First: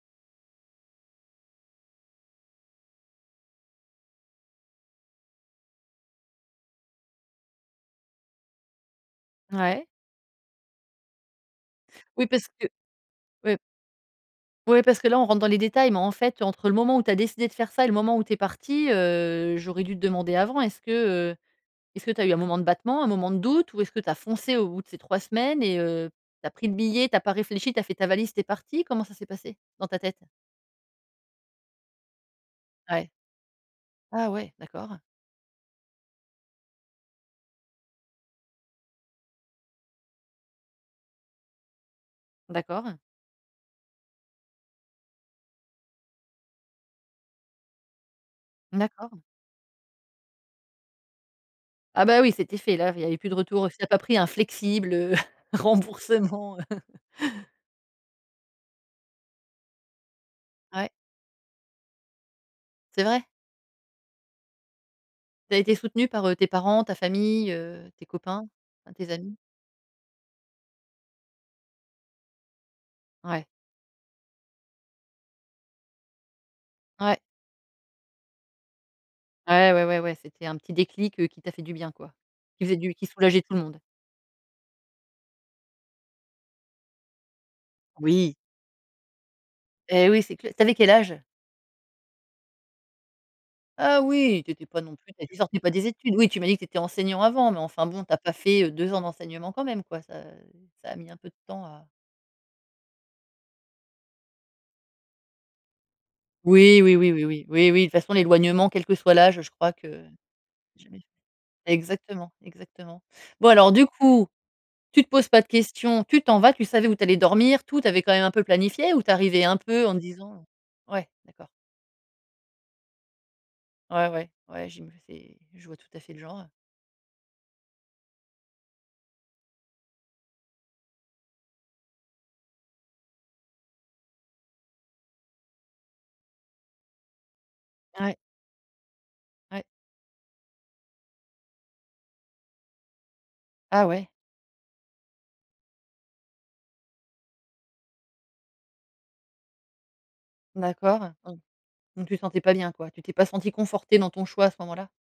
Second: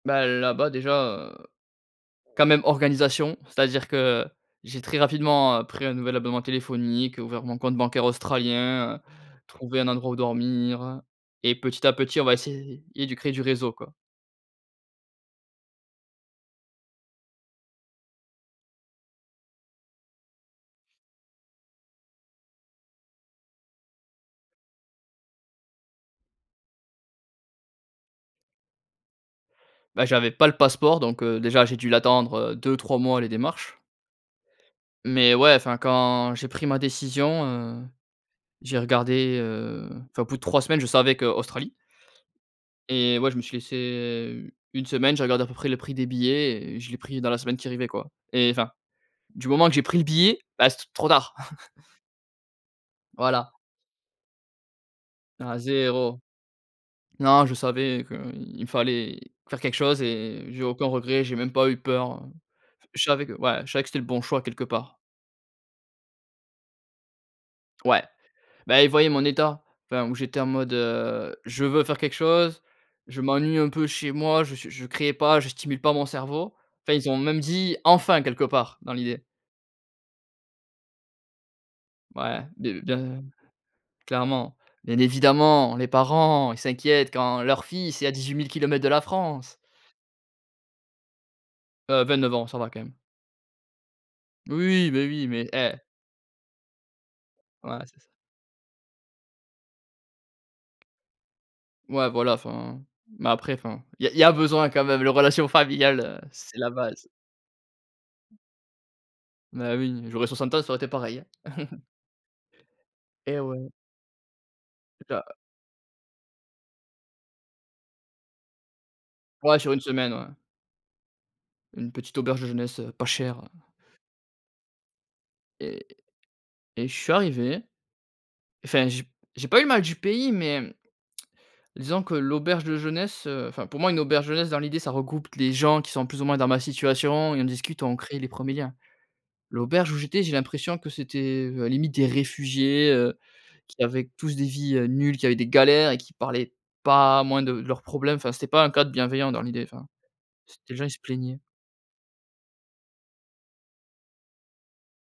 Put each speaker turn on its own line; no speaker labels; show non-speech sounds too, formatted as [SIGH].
Ben, là-bas déjà? Heu. Quand même, organisation. C'est-à-dire que j'ai très rapidement pris un nouvel abonnement téléphonique, ouvert mon compte bancaire australien. heu, trouvé
Ouais.
un endroit où dormir et petit à petit, on
Oui,
va
parce que.
essayer de créer du
Ouais
réseau, quoi.
ouais, parce que là, on rentre dans les détails. Mais, en fait, entre le moment où tu as décidé de faire ça et le moment où tu es parti, heu, j'aurais dû te demander avant. Est-ce que, heu, est ce que tu as eu un moment de battement, un moment de doute? Ou est-ce que tu as foncé au bout de ces 3 semaines et heu, tu as pris le billet, tu as pas réfléchi, tu as fait ta valise, tu es parti? Comment ça s'est passé dans ta
Bah,
tête?
j'avais pas le passeport. Donc heu, déjà, j'ai dû l'attendre. Heu, 2-3
Ouais.
mois, les démarches.
Ah ouais, d'accord.
Mais ouais, enfin, quand j'ai pris ma décision, heu, j'ai regardé, heu, enfin, au bout de 3 semaines, je savais que: Australie.
D'accord.
Et ouais, je me suis laissé, heu, 1 semaine. J'ai regardé à peu près le prix des billets et je l'ai pris dans la semaine qui arrivait, quoi. Et enfin,
D'accord.
du moment que j'ai pris le billet, bah, c'était trop tard. [CHUCKLES]
Ah bah, oui, c'était fait, là. Il y avait plus de
Voilà.
retour. Si tu as pas pris un flexible, heu, [CHUCKLES]
Non 0.
remboursement, heu. [CHUCKLES]
Non, je savais qu'il fallait faire quelque chose et j'ai aucun
Ouais.
regret. J'ai même pas eu peur. Je
C'est vrai?
savais que ouais, je savais que c'était le bon choix, quelque part.
Tu as été soutenu par, heu, tes parents, ta famille, heu,
Ouais,
tes copains,
bah, ils voyaient
tes
mon
amis?
état. Enfin, où j'étais en mode: heu, je veux faire quelque chose, je
Ouais.
m'ennuie un peu chez moi. Je suis je créais pas, je stimule pas mon cerveau. Enfin ils ont
Ouais.
même dit: «enfin» quelque part, dans l'idée.
Ouais, ouais, ouais, ouais. C'était un petit déclic, heu, qui t'a fait du bien, quoi.
Ouais,
Qui faisait
du
du qui
de
soulageait tout le monde.
clairement. Bien évidemment, les parents, ils s'inquiètent quand leur fils est à
Oui!
18 000 km de la France.
Et oui, c'est cl tu avais quel âge?
Heu, 29 ans, ça va quand même.
Ah oui, tu
Oui
étais pas
oui,
non
mais
plus
oui,
tu
mais
sortais pas
eh
des études. Oui, tu m'as dit que tu étais enseignant avant, mais,
Voilà,
enfin
c'est
bon,
ça.
tu as pas fait, heu, 2 ans d'enseignement quand même, quoi. Ça ça a mis un peu de temps à
Ouais, voilà, enfin. Mais après, enfin Il y a il y a besoin, quand même. Les relations familiales, heu, c'est la
Oui, oui,
base.
oui, oui, oui, oui, oui. De toute façon, l'éloignement, quel que soit l'âge, je crois
Mais
que
oui, j'aurais 60 ans, ça aurait été
jamais
pareil, hein. [CHUCKLES]
exactement, exactement.
Et
Bon,
ouais.
alors, du coup, tu te
J'a
poses pas de questions, tu t'en vas. Tu savais où tu allais dormir, tout? Tu avais quand même un peu planifié ou tu arrivais un
Ouais, sur une
peu en te
semaine, ouais.
disant, heu ouais, d'accord.
Une petite auberge de jeunesse, heu, pas chère.
Ouais, ouais. Ouais, j'ima c'est je vois
Et
tout à fait le genre.
et je suis arrivé, enfin, je j'ai pas eu le mal du pays, mais, [TSK] disons que l'auberge de jeunesse heu, enfin, pour moi, une auberge de jeunesse, dans l'idée, ça regroupe les gens qui sont plus ou moins dans ma situation et on discute, on
Ouais.
crée les 1ers liens.
Ouais.
L'auberge où j'étais, j'ai l'impression que c'était limite des réfugiés, heu, qui
Ah ouais.
avaient tous des vies, heu, nulles, qui avaient des galères et qui parlaient pas, moins de de leurs problèmes. Enfin c'était pas un cadre bienveillant, dans l'idée, enfin, c'était les gens, ils se
D'accord.
plaignaient.
Donc donc tu te sentais pas bien, quoi. Tu t'es pas senti conforté dans ton choix, à ce moment là?